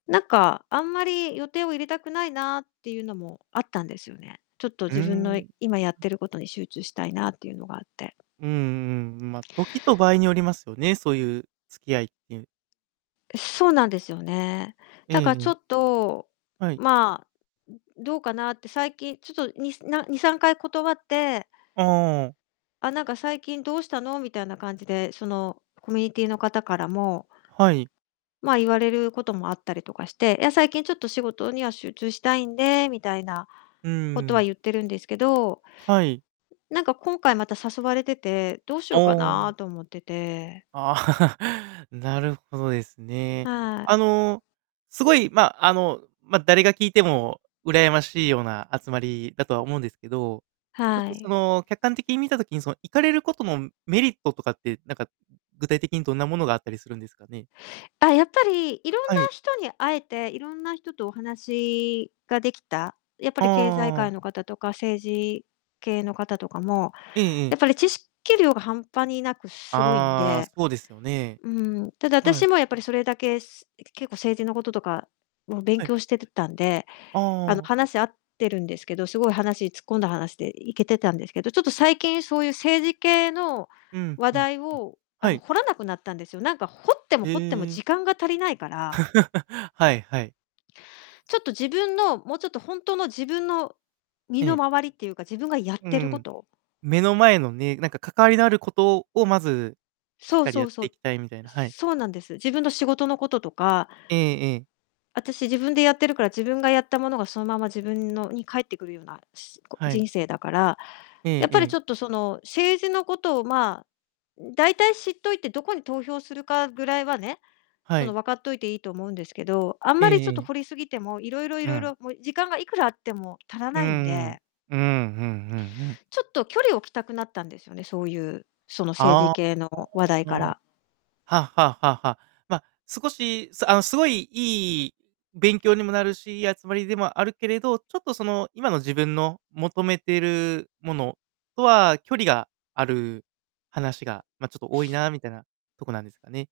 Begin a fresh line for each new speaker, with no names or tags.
なんか、あんまり予定を入れたくないなっていうのもあったんですよね。ちょっと
う
自分の
ん。
今やっていることに集中したいなっていうのがあって。
うんうんうん、ま、時と場合によりますよね、そういう付き合いっていう。
そうなんですよね。
え
だからちょ
え。
っと、
はい。
まあ、どうかなって最近ちょっとにな2、3回断って
ああ。
あ、なんか最近どうしたのみたいな感じで、そのコミュニティーの方からも
はい。
まあ、言われることもあったりとかして、いや最近ちょっと仕事には集中したいんで、みたいな
うー
ことは
ん。
言っているんですけど。
はい。
なんか今回また誘われてて、どうし
お
ようか
お。
なと思ってて。
なるほどですね。
はい。
あの、すごい、ま、あの、ま、誰が聞いても羨ましいような集まりだとは思うんですけど、ちょっ
は
とそ
い。
の客観的に見た時にその行かれることのメリットとかって、なんか、具体的にどんなものがあったりするんですかね。
あ、やっぱりいろん
は
な
い。
人に会えて、いろんな人とお話ができた。やっぱり経済
あ
界
あ。
の方とか、政治系の方とかも、
えええ
や
え。
っぱり知識量が半端になくすごいん
ああ、
で。
そうですよね。
うん。ただ
はい。
私もやっぱりそれだけ、結構政治のこととかを勉
はい。
強してたんで、
あ
あの
あ。
話し合ってるんですけど、すごい話突っ込んだ話で行けてたんですけど、ちょっと最近そういう政治系の
うん
話
うんうん、
題をあ
は
の
い。
掘らなくなったんですよ。なんか掘っても
へ
掘っても
え。
時間が足りないから。
はいはい。
ちょっと自分の、もうちょっと本当の自分の身
え
の
え。
回りっていうか、自分がやっ
う
てるこ
ん、
と。
目の前のね、なんか関わりのあることを、まずしっ
そう
かり
そ
やっ
うそ
てい
う。
きたいみたいな、はい。
そうなんです。自分の仕事のこととか。
ええええ。
私自分でやってるから、自分がやったものがそのまま自分のに返ってくるような、すこう
はい。
人生だから。
え
や
え
っぱ
え
り
え。
ちょっとその政治のことをまあ、だいたい知っといてどこに投票するかぐらいはね、
は
その
い。
分かっといていいと思うんですけど、あん
え
まり
え
ちょっと
ええ。
掘りすぎても、いろいろい
う
ろい
ん。
ろもう時間がいくらあっても足ら
うん
ないん
う
で。
ん。うんうんうんうん。
ちょっと距離を置きたくなったんですよね。そういう、その政治
あ
系の話題
あ、ああ
か
あ。
ら。
はあはあはあはあ、ま、少し、あの、すごいいい勉強にもなるし、集まりでもあるけれど、ちょっとその、今の自分の求めているものとは距離がある話が、ま、ちょっと多いなみたいなとこなんですかね。